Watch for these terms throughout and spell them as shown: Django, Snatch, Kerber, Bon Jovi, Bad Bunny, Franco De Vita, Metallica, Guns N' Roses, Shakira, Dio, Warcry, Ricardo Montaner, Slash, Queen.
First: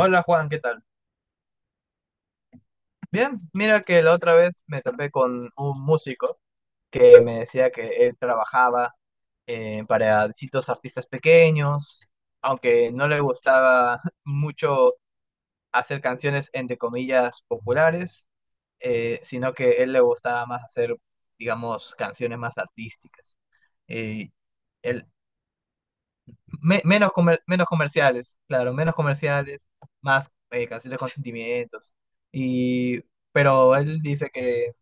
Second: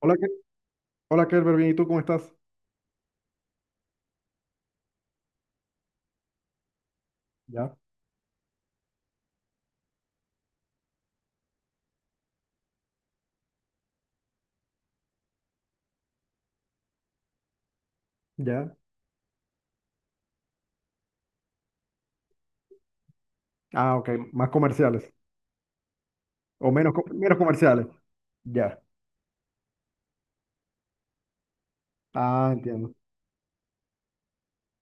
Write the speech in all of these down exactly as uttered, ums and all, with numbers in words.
Hola, Ke- Juan, ¿qué tal? hola Kerber, bien, ¿y tú cómo estás? Bien, mira que la otra vez me topé con un músico que me decía Ya, que él trabajaba eh, para distintos artistas pequeños, aunque no le gustaba mucho hacer canciones entre comillas populares, ya. eh, sino que él le gustaba más hacer, digamos, canciones más artísticas. Ah, ok, Eh, más él comerciales. O me- menos, co- Menos, menos comer- menos comerciales. comerciales, Ya. claro, menos comerciales, más eh, canciones con sentimientos. Ah, entiendo. Y, pero él dice que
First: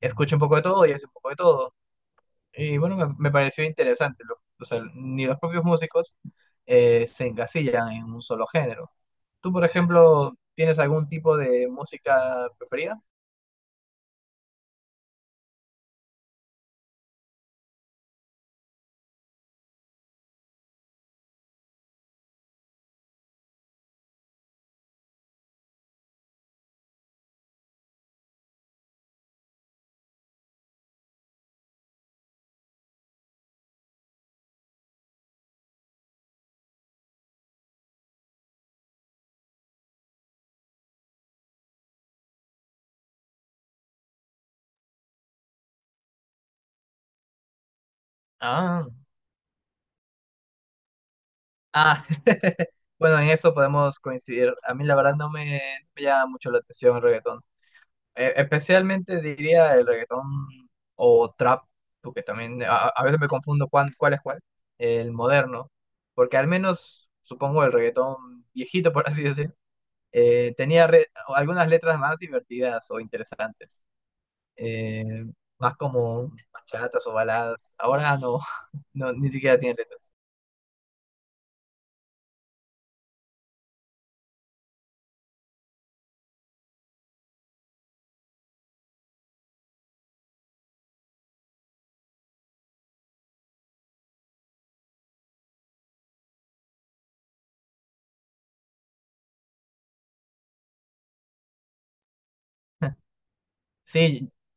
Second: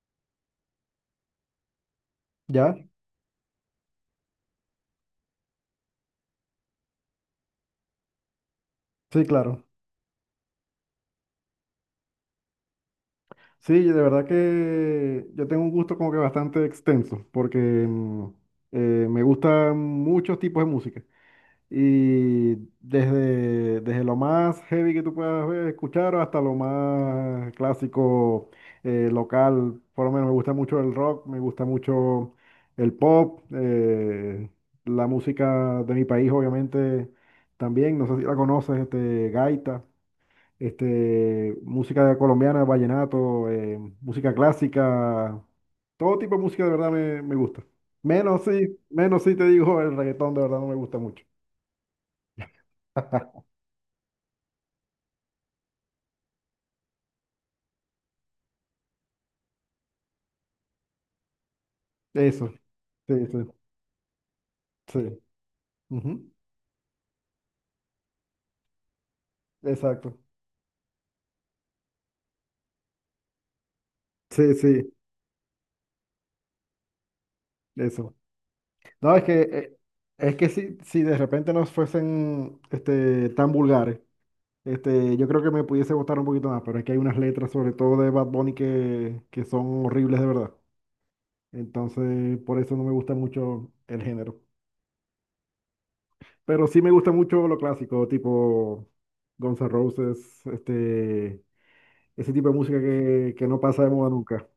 escucha un poco de todo y hace un poco de todo. Ya. Y bueno, me, me pareció interesante. Lo- o sea, ni los propios músicos eh, se encasillan en un solo género. Sí, ¿Tú, claro. por ejemplo, tienes algún tipo de música preferida? Sí, de verdad que yo tengo un gusto como que bastante extenso, porque mm, eh, me gustan muchos tipos de música. Y desde, desde lo más heavy que tú puedas ver, escuchar hasta lo más clásico eh, local, por lo menos me gusta mucho el rock, me gusta mucho el pop, eh, la música de mi país obviamente también, no sé si la conoces, este, gaita, este, música colombiana, vallenato, eh, música clásica, todo tipo de música de verdad me, me gusta. Menos sí, Ah, menos sí te digo, el reggaetón de verdad no me gusta mucho. ah, bueno, en eso podemos coincidir. A mí la verdad no me, me llama mucho la atención el reggaetón. E- especialmente diría el reggaetón o trap, porque Eso, también a, a veces sí, me sí, confundo cuán- cuál es cuál, el sí. moderno, Ujú. porque al menos supongo el reggaetón viejito, por así decir, Exacto. eh, tenía re- algunas letras más divertidas o interesantes, Sí, sí, eh, más como bachatas o baladas. eso. Ahora no, no, No, es ni que siquiera tiene eh, letras. es que si, si de repente no fuesen este, tan vulgares, este, yo creo que me pudiese gustar un poquito más, pero es que hay unas letras, sobre todo de Bad Bunny, que, que son horribles de verdad. Entonces, por eso no me gusta mucho el género. Pero sí me gusta mucho lo clásico, tipo Guns N' Roses, este, ese tipo de música que, que no pasa de moda Sí, nunca.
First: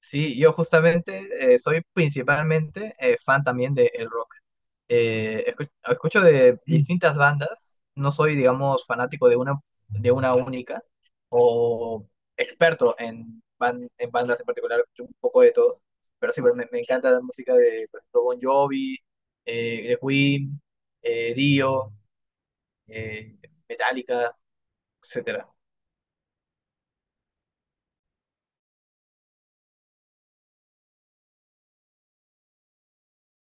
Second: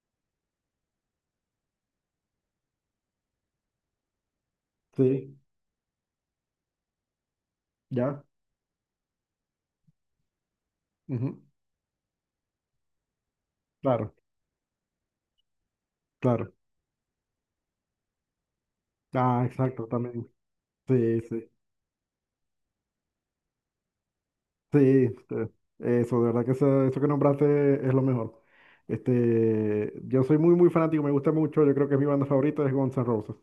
sí, yo justamente eh, soy principalmente eh, fan también del rock. Sí, eh, escu- Escucho, de distintas bandas, no ya. soy, digamos, fanático de una, de una única Ujú. o experto en, ban- en Claro. bandas en particular, escucho un poco de todo, pero sí, Claro. pues, me, me encanta la música de, por ejemplo, Bon Jovi, Ah, exacto, eh, de también. Queen, Sí, eh, sí. Dio, eh, Metallica, Sí, este, etcétera. eso, de verdad que eso, eso que nombraste es lo mejor. Este, yo soy muy, muy fanático, me gusta mucho, yo creo que es mi banda favorita es Guns N' Roses.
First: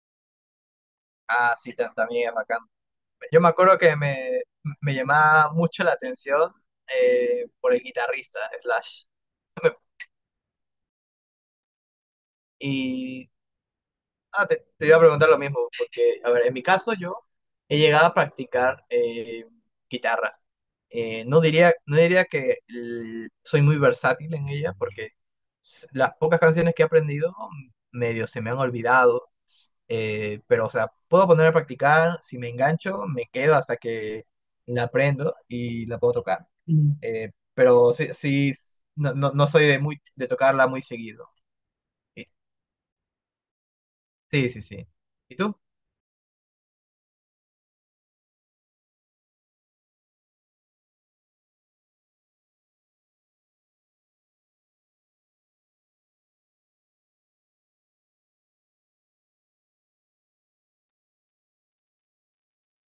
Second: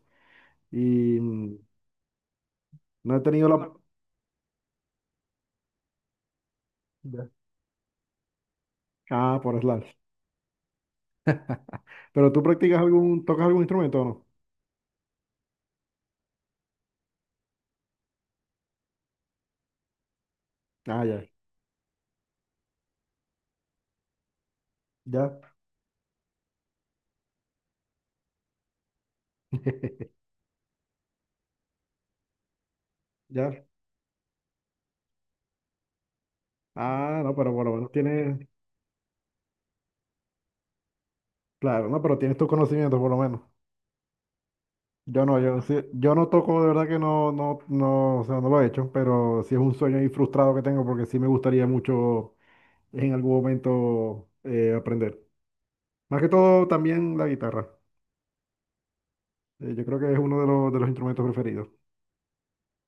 Y mm, Ah, sí, ta- también es bacán. no he Yo tenido me la... acuerdo que me, me llamaba mucho la atención Ya. eh, por el guitarrista, Slash. Ah, por Slash. ¿Pero tú practicas algún, Y tocas algún instrumento o no? Ah, te, te iba a preguntar lo mismo, porque, a ver, en mi caso yo he llegado a practicar eh, guitarra. Ah, ya, Eh, no diría, no diría que l- soy muy versátil en ella, porque ya, s- las pocas canciones que he aprendido medio se me han olvidado, eh, pero, o sea, puedo poner a practicar, si me engancho, me quedo ya. hasta que la aprendo y la puedo tocar. Mm. Ah, Eh, no, pero por lo menos pero sí, tienes, sí, s- no, no, no soy de, muy, de tocarla muy seguido. claro, no, pero tienes tus conocimientos por lo menos. Sí, sí, sí. Yo ¿Y no, tú? yo, sí- yo no toco, de verdad que no, no, no, o sea, no lo he hecho, pero sí es un sueño ahí frustrado que tengo porque sí me gustaría mucho en algún momento eh, aprender. Más que todo también la guitarra. Eh, yo creo que es uno de los, de los, instrumentos preferidos.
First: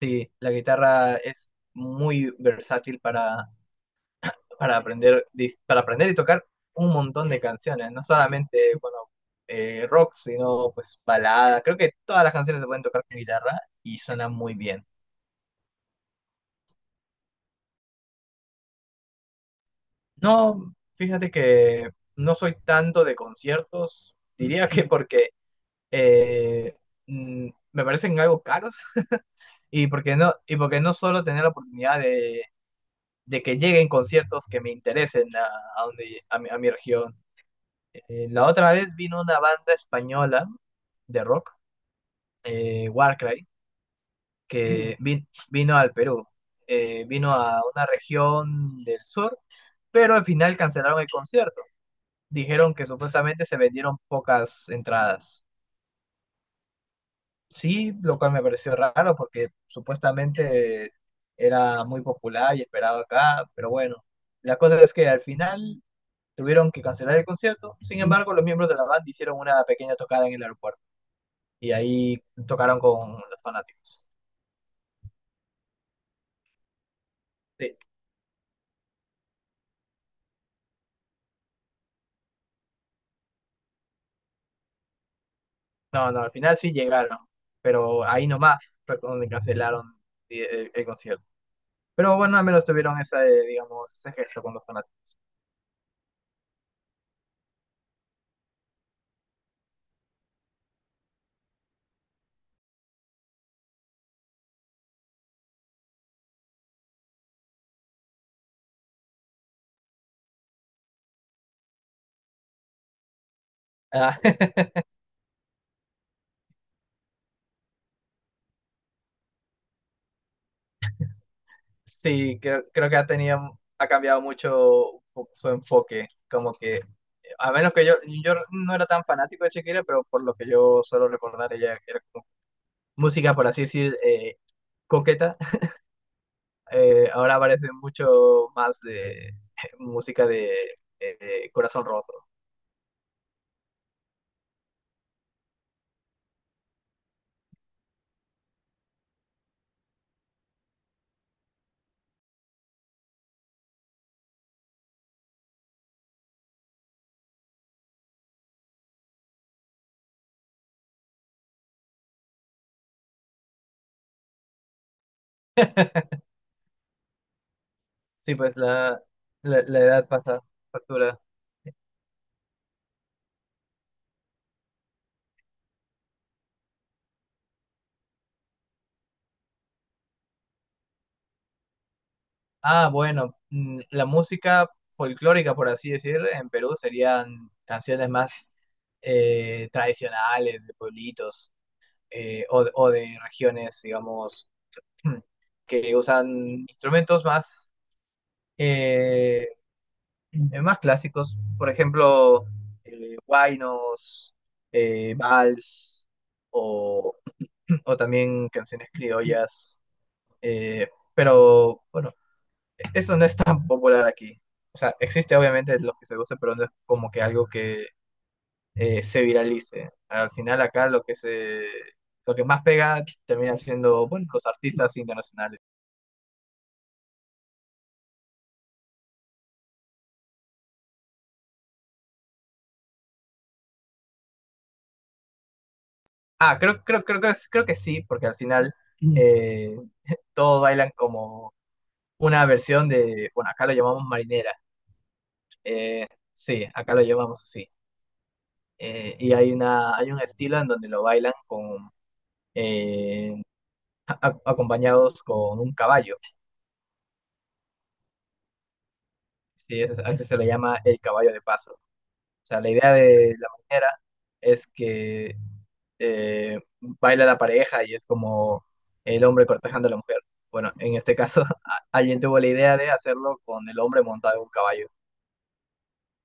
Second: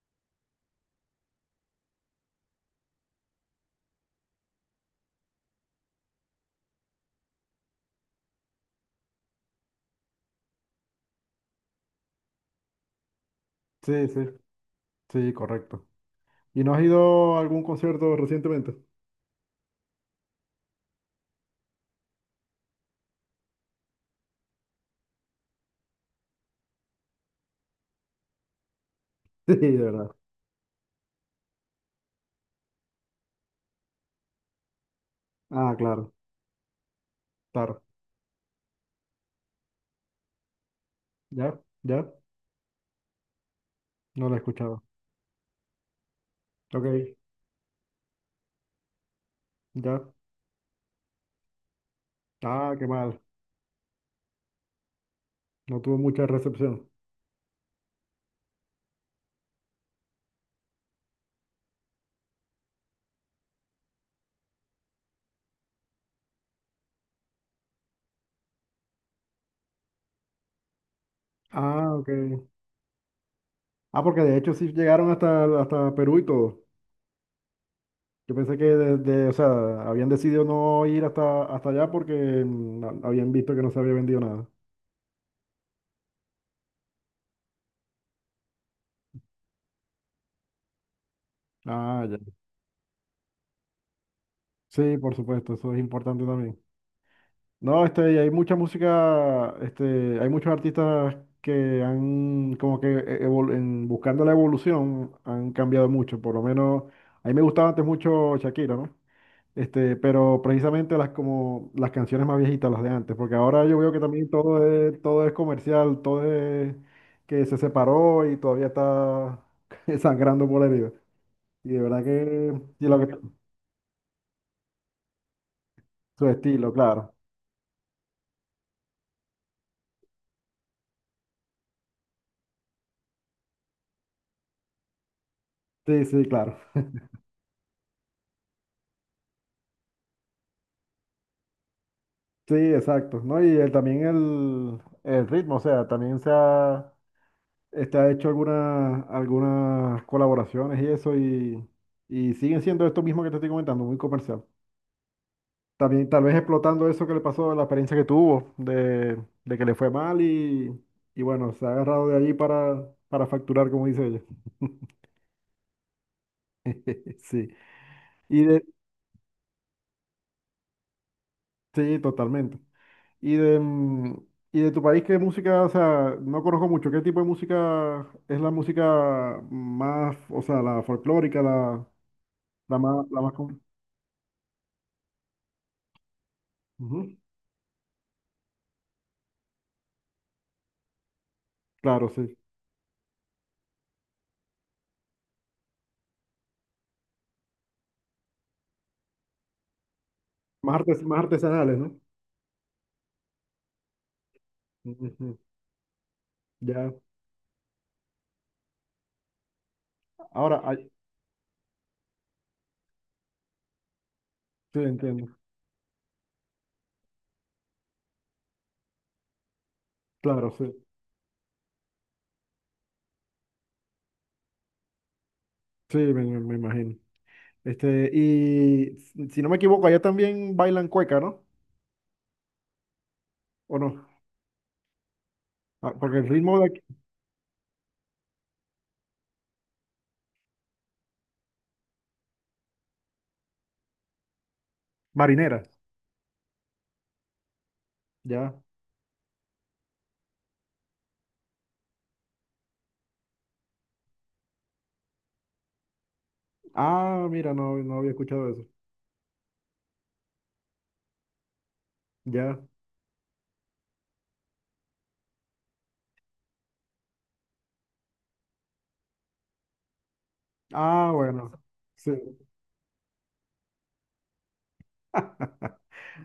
Sí, la guitarra es muy versátil para, para aprender, dis- para aprender y tocar un montón de canciones, no solamente, bueno, eh, rock, sino pues balada. Creo que todas las canciones se pueden tocar con guitarra y Sí, sí, suena muy bien. sí, correcto. ¿Y no has ido a algún concierto recientemente? No, fíjate que no soy tanto de conciertos, diría que porque eh, mm, me parecen algo caros Sí, de y porque verdad. no, y porque no solo tener la oportunidad de, de que lleguen conciertos que me interesen a, Ah, a claro, donde, a mi a mi región. claro. Eh, la otra vez vino una banda española de rock, Ya, ya, eh, Warcry, no lo he escuchado. que vi- vino al Perú. Eh, Ok, vino a una región del sur, ya. pero al final cancelaron el concierto. Dijeron Ah, que qué mal. supuestamente se vendieron pocas entradas. No tuvo mucha recepción. Sí, lo cual me pareció raro porque supuestamente era muy popular y esperado acá, pero bueno, la cosa es que al final tuvieron que cancelar el concierto. Sin embargo, los miembros de la banda hicieron una pequeña tocada en el aeropuerto, y Ah, ok. ahí tocaron con los Ah, fanáticos. porque de hecho sí llegaron hasta, hasta, Perú y todo. Sí. Yo pensé que de- de- o sea, habían decidido no ir hasta, hasta allá porque mm, ha- habían visto que no se había vendido nada. No, no, al final sí llegaron, pero ahí nomás fue donde cancelaron el, el- el concierto. Ah, Pero ya. bueno, al menos tuvieron esa, eh, digamos, ese gesto con los Sí, por fanáticos. supuesto, eso es importante también. No, este, y hay mucha música, este, hay muchos artistas que han, como que e- evol- en, buscando la evolución, han cambiado mucho. Por lo menos, a mí me gustaba antes mucho Shakira, ¿no? Este, pero precisamente las como las canciones más viejitas, las de antes, porque ahora yo veo que Ah, también todo es, todo es comercial, todo es que se separó y todavía está sangrando por la herida. Y de verdad sí, que creo, y creo que lo ha que- tenido, ha cambiado mucho su enfoque. su Como estilo, que, claro. a menos que yo, yo no era tan fanático de Shakira, pero por lo que yo suelo recordar, ella era como música, por así decir, eh, coqueta, Sí, sí, claro. eh, ahora parece mucho más de música de eh, corazón roto. Sí, exacto, ¿no? Y el- también el, el ritmo, o sea, también se ha, este, ha hecho algunas algunas colaboraciones y eso, y, y siguen siendo esto mismo que te estoy comentando, muy comercial. También, tal vez explotando eso que le pasó, la experiencia que tuvo, de, de que le fue mal y, y bueno, se ha agarrado de allí para, para facturar, como dice ella. Sí, Sí, y pues de, la, la, la edad pasa factura. sí, totalmente. Y de, mm, y de tu país, ¿qué música? O sea, no conozco mucho. ¿Qué tipo de música es la música más, o sea, la folclórica, la, la Ah, más, la más, bueno, con- mm, la música folclórica, por así decir, en Perú Ujú. serían canciones más eh, tradicionales de pueblitos Claro, sí, eh, o, de o de regiones, digamos, que usan instrumentos más eh, eh, más, más artes, más clásicos, por artesanales, ¿no? ejemplo, eh, huaynos, eh, Ujú. vals, Ya, o, o también canciones criollas, ahora, eh, ay, pero bueno, eso no es tan popular aquí. O sí, sea, entiendo, existe obviamente los que se guste, pero no es como que algo que eh, se viralice. Al claro, final sí, acá lo que se Lo que más pega termina siendo, bueno, los artistas internacionales. sí, me, me- me imagino. Este, y si si no me equivoco, allá también bailan cueca, ¿no? ¿O no? Ah, porque el Ah, ritmo de aquí... creo, creo, creo, creo, creo que sí, porque al final eh, todos bailan como una versión de, bueno, acá lo llamamos marinera. Marinera, Eh, sí, acá lo llamamos así. ya. Eh, y hay una, hay un estilo en donde lo bailan con eh, a- a- acompañados con un caballo. Ah, mira, no, no había escuchado eso. Sí, ese- es- a ese se le llama el caballo de paso. O sea, Ya. la idea de la marinera es que eh, baila la pareja y es como el hombre cortejando a la mujer. Bueno, en Ah, este caso, bueno. a- Sí. alguien tuvo la idea de hacerlo con el hombre montado en un caballo.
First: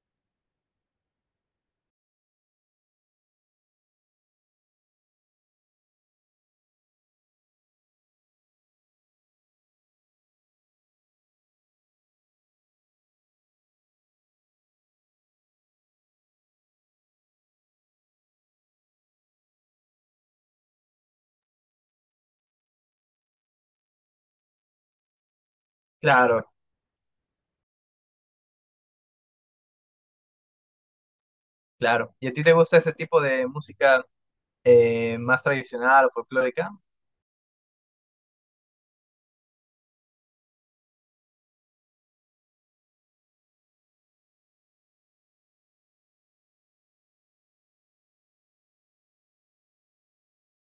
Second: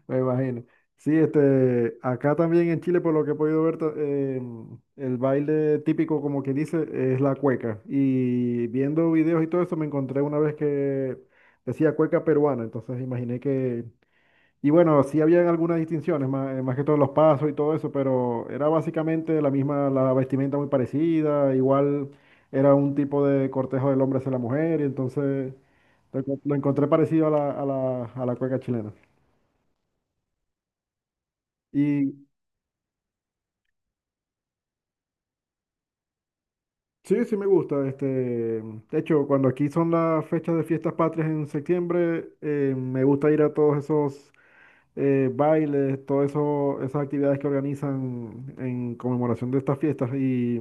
Me imagino. Sí, este, acá también en Chile, por lo que he podido ver, ta- em, el baile típico, como que dice, es la cueca. Y viendo videos y todo eso, me encontré una vez que decía cueca peruana, entonces imaginé que... Y bueno, sí habían algunas distinciones, más, más que todos los pasos y todo eso, pero era básicamente la misma, la vestimenta muy parecida, igual era un tipo de cortejo del hombre hacia la mujer, y entonces lo, Claro, encon- lo encontré parecido a la, a la, a la cueca chilena. Y claro. ¿Y a ti te gusta ese tipo de música? Eh, más tradicional o folclórica. sí, sí me gusta, este, de hecho, cuando aquí son las fechas de fiestas patrias en septiembre, eh, me gusta ir a todos esos eh, bailes, todo eso, esas actividades que organizan en conmemoración de estas fiestas y,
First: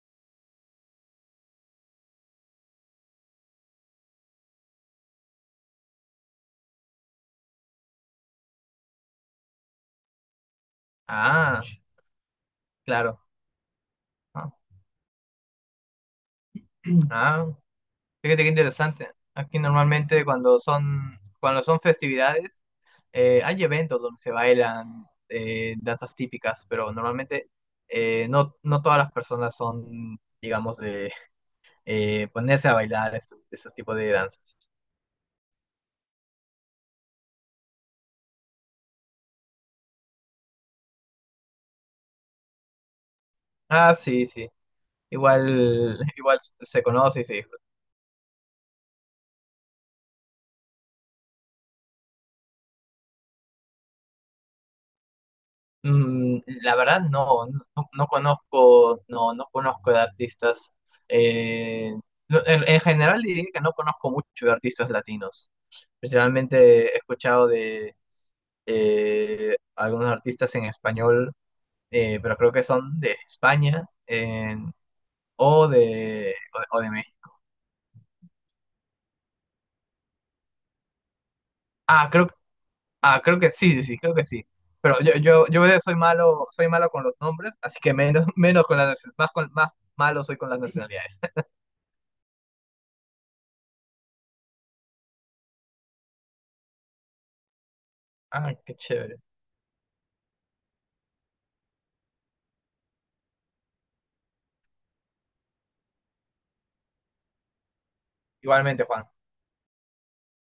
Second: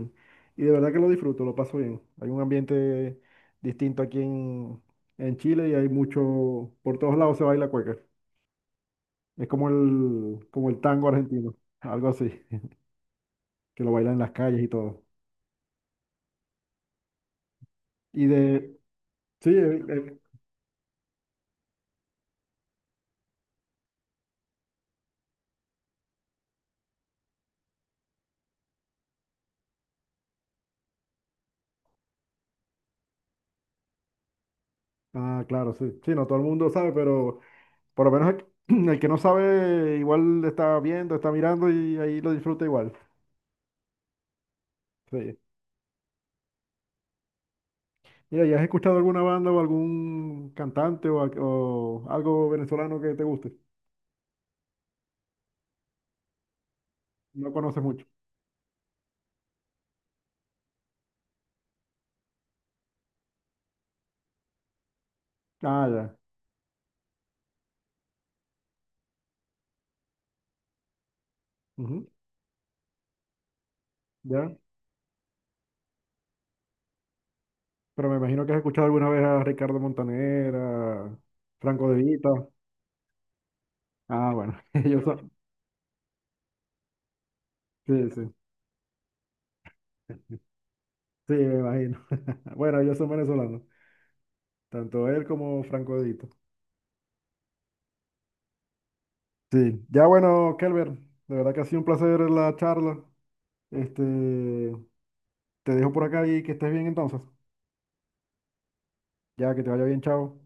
y de verdad que lo disfruto, lo paso bien. Hay un ambiente distinto aquí en, en Chile y hay mucho, por todos lados se baila cueca. Es como el, como el tango argentino, Ah, algo así, claro. que lo bailan en las Ah, calles y todo. ah, Y fíjate qué de, interesante. sí, Aquí el- el- normalmente cuando son, cuando son festividades, eh, hay eventos donde se bailan eh, danzas típicas, pero normalmente eh, no, no todas las personas son, digamos, de eh, ponerse a bailar es- esos tipos de danzas. ah, claro, sí, sí, no todo el mundo sabe, pero por lo menos el, el que no sabe igual está viendo, está mirando y ahí lo disfruta igual. Ah, sí, sí. Sí. Igual, igual se conoce y se. Mira, ¿ya has escuchado alguna banda o algún cantante o, al- o algo venezolano que te guste? Mm, la verdad no, No no, no conoces no mucho. conozco, no, no conozco de artistas. eh, no, en, en general diría que no conozco mucho de artistas latinos. Ah, ya. Principalmente he escuchado de eh, algunos artistas en español, Ujú. eh, pero creo que son de España Ya. en- o de, o de, o de México. Pero me imagino que has escuchado alguna vez a Ricardo Montaner, a Franco De Ah, creo, Vita. ah, creo que sí, sí, sí, creo que Ah, sí. bueno, Pero ellos yo, son. yo, yo soy malo, soy malo con los nombres, así que Sí, menos, sí. menos con las, más, con, más malo soy con las nacionalidades. Sí, me imagino. Bueno, ellos son venezolanos. Tanto él como Franco De Vita. Ah, qué chévere. Sí. Ya bueno, Kelber, de verdad que ha sido un placer la charla. Este, te dejo por acá y que estés bien entonces. Igualmente, Juan. Ya, que te vaya bien, chao.